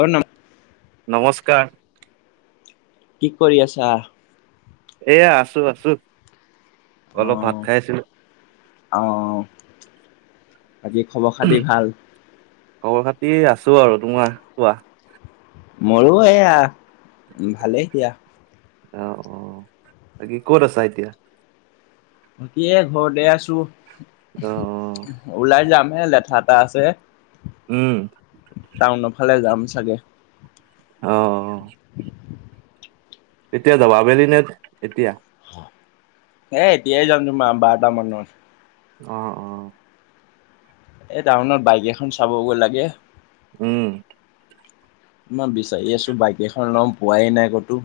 অ ন [unintelligible] নমস্কাৰ কি কৰি আছা? এয়া আছো আছো অলপ ভাত আহ খাই আছিলো আহ বাকী খবৰ খাতি ভাল? খবৰ খাতি আছোঁ আৰু তোমাৰ কোৱা? মোৰো এইয়া ভালেই দিয়া অ অ বাকি ক'ত আছা এতিয়া? বাকী এ ঘৰতে আছো অ অ ওলাই যাম হে লেঠা এটা আছে উম টাউনৰ ফালে যাম চাগে অ অ এতিয়া যাবা আবেলি নে এতিয়া এ এতিয়াই যাম তোমাৰ বাৰটা মানত অ অ এই টাউনত বাইক এখন চাবগৈ লাগে উম ইমান বিচাৰি আছোঁ বাইক এখন ল'ম পোৱাই নাই ক'তো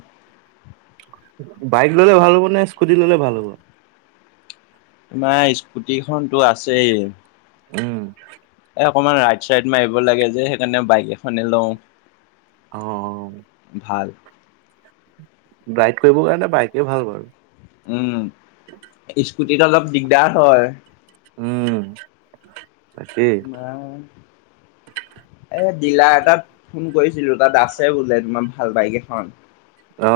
বাইক ললে ভাল হ'ব নে স্কুটি ললে ভাল হ'ব? তোমাৰ স্কুটি খনতো আছেই! উম। এ অকণমান ৰাইট চাইড মাৰিব লাগে যে সেইকাৰণে বাইক এখনে লওঁ। অ। ভাল। ৰাইড কৰিবৰ কাৰণে বাইকে ভাল বাৰু। উম, স্কুটিত অলপ দিগদাৰ হয়। উম। তাকেই বা [unintelligible] এ দিলাৰ এটাত ফোন কৰিছিলো তাত আছে বোলে তোমাৰ ভাল বাইক এখন। অ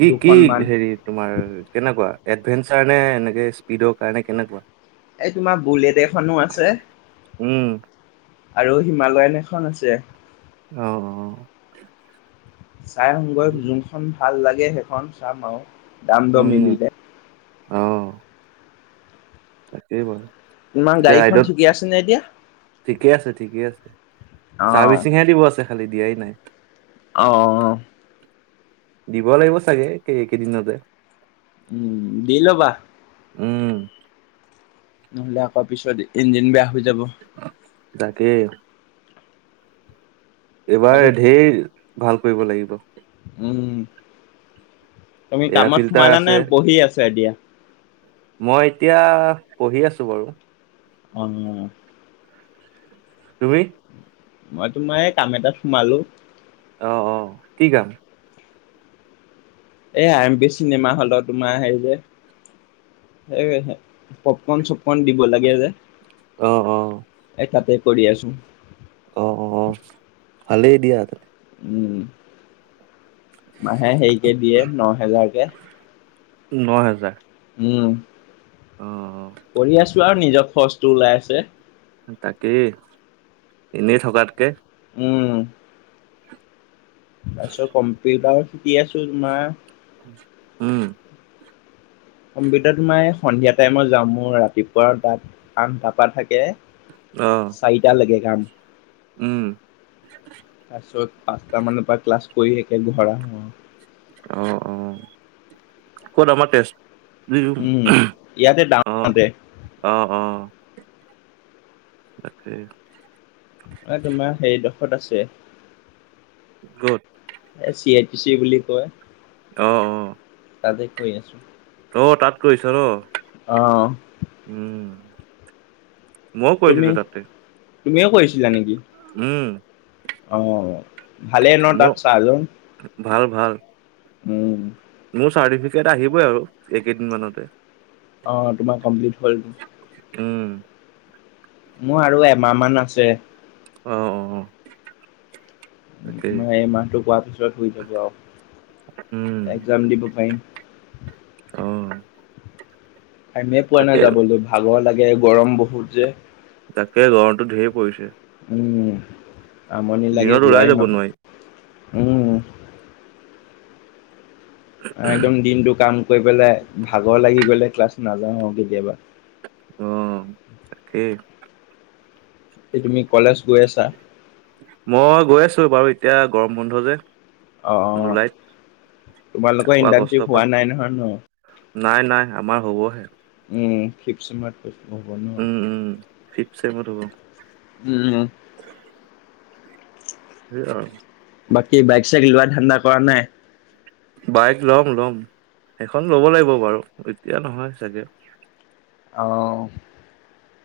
কি কি দুখন মান হেৰি তোমাৰ কেনেকুৱা? এডভেঞ্চাৰ নে এনেকে স্পীডৰ কাৰণে কেনেকুৱা? এই তোমাৰ বুলেট এখনো আছে। উম আৰু হিমালয়ন এখন আছে। অ। চাই আহোম অ গৈ যোনখন ভাল লাগে সেইখন চাম আৰু দাম দৰ উম মিলিলে। অ তাকেই বাৰু। ইমান গাড়ীখন ঠিকি আছে নে এতিয়া? ঠিকে আছে ঠিকে আছে, অ চাৰ্ভিচিংহে দিব আছে খালি দিয়াই নাই। অ। দিব লাগিব চাগে এইকেইদিনতে। উম দি ল'বা। উম। নহ'লে আকৌ পিছত ইঞ্জিন বেয়া হৈ যাব। অ তাকেই। এইবাৰ বাকী ধেৰি ভাল কৰিব লাগিব। উম, তুমি এয়াৰ কামত ফিল্টাৰ সোমালা আছে নে বহি আছো এতিয়া? মই এতিয়া পঢ়ি আছো বাৰু। অ। তুমি? মই তোমাৰ এই কাম এটাত সোমালো। অ অ, কি কাম? এই আৰ এম পি চিনেমা হলত তোমাৰ হেৰি যে, এ পপকন চ কন দিব লাগে যে, অ অ এ তাতে কৰি আছো। অ, ভালেই দিয়া। উম, মাহে হেৰিকে দিয়ে ন হেজাৰকে। ন হেজাৰ। উম অ কৰি আছো আৰু নিজৰ খচটো ওলাই আছে। তাকেই, এনেই থকাতকে। উম। তাৰপিছত কম্পিউটাৰ শিকি আছো তোমাৰ। উম। কম্পিউটাৰ তোমাৰ মই সন্ধিয়া টাইমত যাম ৰাতিপুৱা দাত আঠটাপা থাকে। অহ। চাৰিটা লাগে কাম। উম। তাৰ পিছত পাঁচটা মানৰ পৰা ক্লাছ কৰি থাকে ঘৰা আহ। অ অহ, কত আমাৰ তেজ লিও উম উঁহ, ইয়াতে অহ ডাঙৰতে অহ অ। তাকেই। অ তোমাৰ হেৰিডোখত আছে ক'ত এ চি এট চি বুলি কয় অ অ তাতে কৈ আছো অ তাত কৰিছ ন অ অ উম মইও তুমি কৰিছিলো তাতে তুমিও কৈছিলা নেকি উম অ ভালেই ন তাত মোৰ চাহজন ভাল ভাল উম মোৰ চাৰ্টিফিকেট আহিবই আৰু এইকেইদিন মানতে অ তোমাৰ কমপ্লিট হ'ল উম মোৰ আৰু এমাহ মান আছে অ অ তাকেই তোমাৰ এই মাহটো পোৱাৰ পিছত হৈ যাব আও উম একজাম দিব পাইম অ টাইমে পোৱা তাকে নাই যাবলৈ ভাগৰ লাগে গৰম বহুত যে। তাকে গৰমটো ধেই পৰিছে। উম আমনি লাগে দিনত ওলাই যোৱাই যাব নহয়। নোৱাৰি উম। একদম দিনটো কাম কৰি পেলাই ভাগৰ লাগি গলে ক্লাছ নাযাওঁ কেতিয়াবা। অ তাকেই। কি তুমি কলেজ গৈ আছা মই গৈ আছো বাৰু এতিয়া গৰম বন্ধ যে অ অ জুলাইত তোমালোকৰ আকৌ আগষ্টৰ ইণ্টাৰ্ণশ্বিপ পৰা হোৱা নাই নহয় ন নাই নাই আমাৰ হ'বহে উম ফিপ চেমত হ'ব ন ফিপ ছেমৰ হ'ব উম অ [unintelligible] বাকী বাইক চাইক লোৱা ধান্ডা কৰা নাই বাইক ল'ম ল'ম সেইখন ল'ব লাগিব বাৰু এতিয়া নহয় চাগে। অহ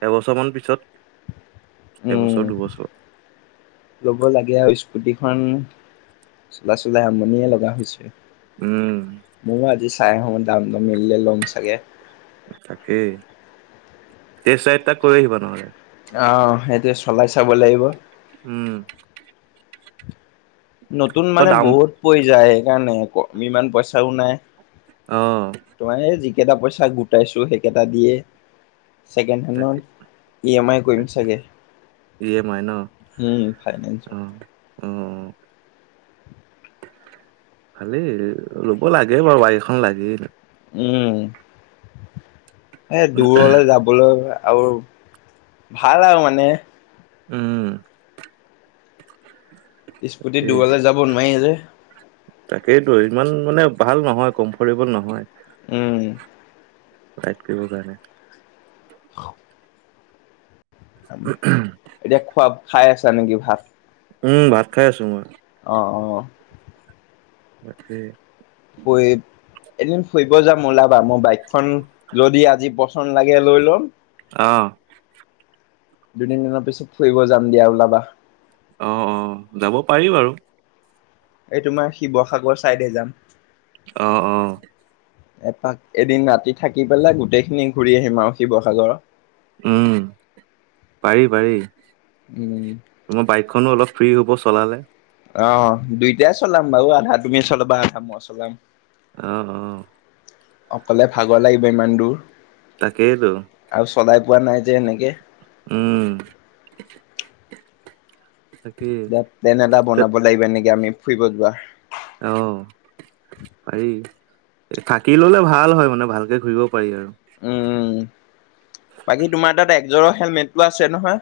এবছমান পিছত। উম এবছৰ দুবছৰ লব লাগে আও স্কুটিখন। চলাই চলাই আমনিয়ে লগা হৈছে। উম ময়ো আজি চাই আহো দাম দামো মিলিলে ল'ম চাগে। তাকেই তেচায়েটা কৰি আহিবা নহলে। অ সেইটোৱে চলাই চাব লাগিব। উম নতুন আকৌ মানে দাম বহুত পৰি যায় সেইকাৰণে ক আমি ইমান পইচাও নাই। অ তোমাৰ এই যিকেইটা পইচা গোটাইছো সেইকেইটা দিয়ে ছেকেণ্ড হেনত তাকে ই এম আই কৰিম তাকে চাগে। ই এম আই ন হুম অ ফাইনেঞ্চত অ ভালেই ল'ব লাগে বাৰু বায়েক এখন লাগেই। উম এই দূৰলে যাব বলৈ আও ভাল আও মানে। উম, স্পুটিত এই দুৱলে যাব নোৱাই যে। তাকেইতো ইমান মানে ভাল নহয় কম্ফটেবল নহয়। উম, দাইট কৰিব জানে। [unintelligible] এতিয়া খোৱাপ খাই আছা নেকি ভাত? উম, ভাত খাই আছো মই। অ', অ', বাতৰে পইব এদিন ফুৰিব যাম ওলাবা মই বাইকখন যদি আজি বচ খন লাগে লৈ ল'ম। অ', দুই, তিনদিনৰ পিছত ফুৰিব যাম দিয়া ওলাবা। অ', অ', যাব পাৰি বাৰু। এই তোমাৰ শিৱসাগৰ চাইদে যাম। অ', অ', এপাক এদিন ৰাতি থাকি পেলাই গোটেইখিনি ঘূৰি আহিম আৰু শিৱসাগৰ। উম, পাৰি-পাৰি। উম, মোৰ বাইকখনো অলপ ফ্ৰী হ'ব চলালে। অ, দুইটাই চলাম বাৰু আধা তুমি চলাবা আধা মই চলাম। অ', অ', অকলে ভাগৰ লাগিব ইমান দূৰ। তাকেইটো। আৰু চলাই পোৱা নাই যে এনেকে। উম, তাকে। এতিয়া প্লেন এটা বনাব লাগিব এনেকে আমি ফুৰিব যোৱা। অ', পাৰি থাকি ল'লে ভাল হয় মানে ভালকে ঘুৰিব পাৰি আৰু। উম- উম বাকী তোমাৰ তাত একজৰ হেলমেটটো আছে নহয়?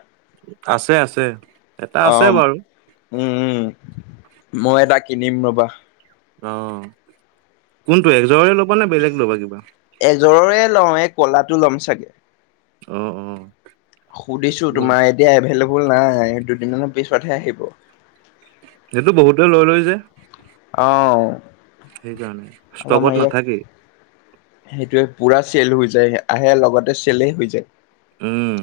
আছে -আছে এটা আছে বাৰু। উম- উম মই এটা কিনিম ৰবা। অ, কোনটো এজৰে ল'বা নে বেলেগ ল'বা কিবা? এজৰৰে লওঁ এই কলাটো ল'ম ছাগে। অ', অ', সুধিছোঁ গ'ল তোমাৰ এতিয়া এভেইলেবল নাই দুদিনমানৰ পিছতহে আহিব। এইটো বহুতে লৈ লয় যে? অ', সেইকাৰণে ষ্টকত নাথাকে। সেইটোৱেই পুৰা চেল হৈ যায় আহে লগতে চেলেই হৈ যায়। উম,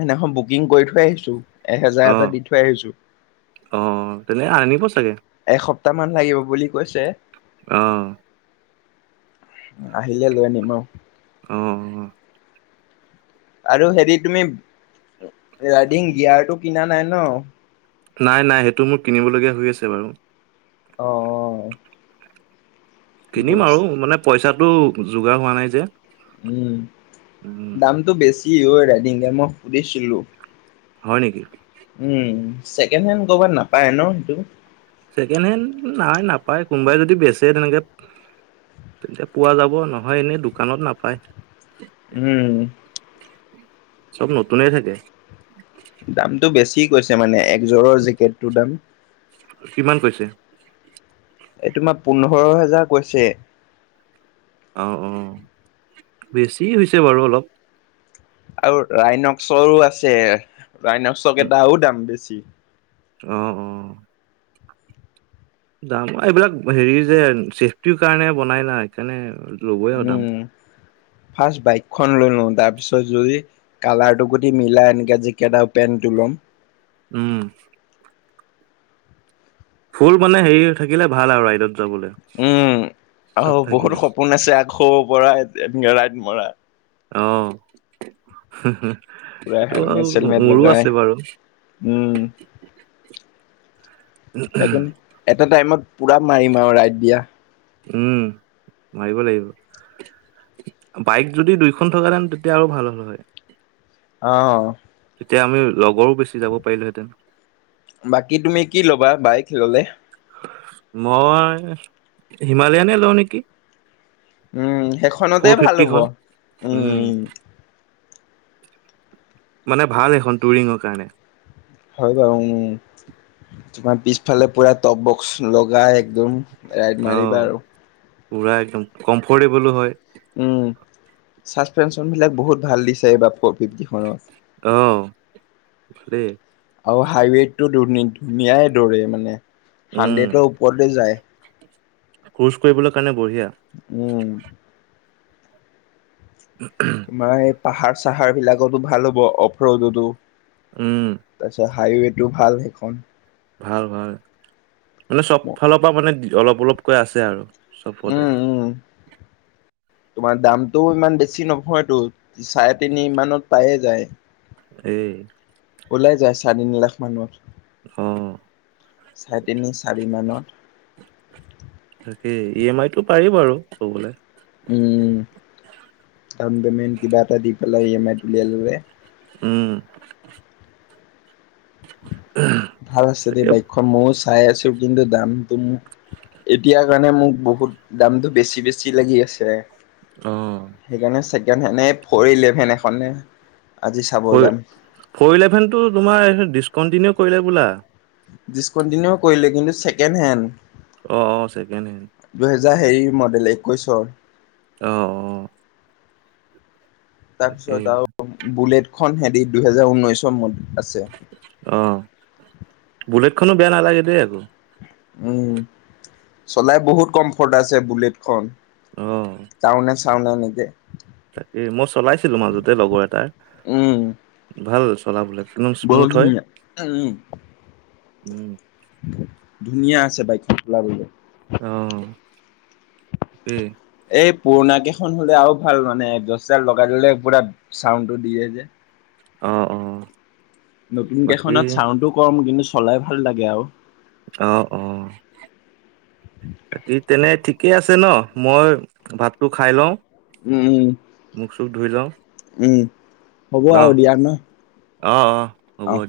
সিদনাখন বুকিং কৈ থৈ আহিছোঁ এহেজাৰ অ এটা দি থৈ আহিছোঁ। অ, তেনে আনিব চাগে। এসপ্তাহ মান লাগিব বুলি কৈছে। অ', আহিলে লৈ আনিম আওঁ। অ', অ', আৰু হেৰি তুমি ৰাইডিং গিয়াৰ টো কিনা নাই ন'? নাই- নাই সেইটো মোৰ কিনিবলগীয়া হৈ আছে বাৰু। অঁ। কিনিম বুজ আৰু মানে পইচাটো যোগাৰ হোৱা নাই যে। উম উম দামটো বেছি হয় ৰাইডিংকে মই সুধিছিলো। হয় নেকি। উম চেকেণ্ড হেণ্ কৰ'বাত নাপায় ন সেইটো? ছেকেণ্ড হেণ্ড নাই নাপায় কোনোবাই যদি বেচে তেনেকে তেতিয়া পোৱা যাব নহয় এনে দোকানত নাপায়। উম। চব নতুনে থাকে। দামটো বেছি কৈছে মানে একযোৰৰ জেকেটটোৰ দাম। কিমান কৈছে এই তোমাৰ পোন্ধৰ হেজাৰ কৈছে। অঁ অঁ বেছি হৈছে বাৰু অলপ। আৰু ৰাইনক্সৰো আছে ৰাইনক্সক এটাও দাম বেছি। অঁ অঁ। দাম এইবিলাক হেৰি যে চছেফটিৰ কাৰণে বনাই না সেইকাৰণে ল'বই আৰু দাম। ফাৰ্ষট বাইকখন লৈ লওঁ তাৰপিছত যদি কালাৰটো গোট মিলাই এনে যিকেইটা পেণ্টো ল'ম। উম। ফুল মানে হেৰি থাকিলে ভাল আৰু ৰাইডত যাবলে। উম আৰু বহুত সপোন আছে আকৌ পৰা ৰাইড মৰা। অহ। পুৰা এইটো হেলমেট চেলমেট মোৰো লগাই আছে বাৰু- উম, একো নাই এটা টাইমত পুৰা মাৰিম আৰু ৰাইত দিয়া। উম মাৰিব লাগিব। বাইক যদি দুইখন থকাতেন তেতিয়া আৰু ভাল হ'ল হয়। অঁ। তেতিয়া আমি লগৰো বেছি যাব পাৰিলোহেতেন। বাকী তুমি কি ল'বা বাইক ললে? মই হিমালয়ানে লওঁ নেকি। উম সেইখনতে ফৰ ভাল হ'ব। ফিফটিখন উম। মানে ভাল এখন টুৰিঙৰ কাৰণে। হয় বাৰু তোমাৰ পিছফালে পুৰা টপ বক্স লগাই একদম ৰাইড অহ মাৰিবা আৰু। পুৰা একদম কম্ফৰ্টেবলো হয়। উম চাচপেনচন বিলাক বহুত ভাল দিছে এইবাৰ ফ'ৰ ফিফটিখনত। আহ দে। আৰু হাইৱেটো ধ ধুনীয়াই দৰে মানে উম হাড্ৰেতৰ ওপৰতে যায়। ক্ৰোচ কৰিবলৈ কাৰণে বঢ়িয়া। উম। উ [unintelligible] মান এই পাহাৰ চাহাৰ বিলাকতো ভাল হ'ব অফ্ৰ ৰোডতো উম। তাৰপিছত হাইৱেটো ভাল সেইখন। ভাল ভাল, মানে চব ফালৰ পৰা মানে অলপ অলপকৈ আছে আৰু উম চবতে। উম তোমাৰ দামটোও ইমান বেছি নহয়তো চাৰে তিনি মানত পায়ে যায়। এই। ওলাই যায় চাৰে তিনি লাখ মানত অ চাৰে তিনি চাৰি মানত। তাকেই ই এ মাই টো পাৰি বাৰু থবলে। উম, ডাউন পেমেন্ট কিবা এটা দি পেলাই ই এমা আইত উলিয়াই ল'লে- উম। ভাল আছে দেই তাকে বাইকখন ময়ো চাই আছোঁ কিন্তু দামটো এতিয়াৰ কাৰণে মোক বহুত দামতটো বেছি-বেছি লাগি আছে। অ' সেইকাৰণে ছেকেণ্ড হেণ্ডে ফ'ৰ ইলেভেন এখনে আজি চাব ফৰ যাম। ফ'ৰ ইলেভেনটো তোমাৰ ডিছকণ্টিনিউ কৰিলে বোলা। ডিচকণ্টিনিউ কৰিলে কিন্তু ছেকেণ্ড হেণ্ড। অ'-অ'ছেকেণ্ড হেণ্ড। দুহেজাৰ হেৰিৰ মডেল একৈশৰ। অ'-অ' তাকেই তাৰপিছত আৰু বুলেট খন হেৰি দুহেজাৰ ঊনৈশৰ মডেল আছে। অ' বুলেটখনো বেয়া নালাগে দেই আকৌ। উম চলাই বহুত কমফৰ্ট আছে বুলেটখন। অ টাউ চাওণ্ডে নিদে। তাকেই মই চলাইছিলো মাজতে লগৰ এটাৰ উম, ভাল চলাবলে। একদম বহুত স্মুথ হয় ধুনীয়া। উম, উম। ধুনীয়া আছে বাইকখন চলাবলৈ। অ'। কি? এই পুৰণা কেইখন হ'লে আৰু ভাল মানে [unintelligible] লগাই ল'লে পুৰা চাউডটো দিয়ে যে। অ'-অ'। নতুন কেইখনত চাউণ্ডো কম কিন্তু চলাই ভাল লাগে আৰু। অ'-অ'। বাকী তেনে ঠিকেই আছে ন' মই ভাতটো খাই লওঁ। মুখ চুখ ধুই লওঁ উম-উম-উম হ'ব আৰু দিয়া ন'। অ'-অ' অ'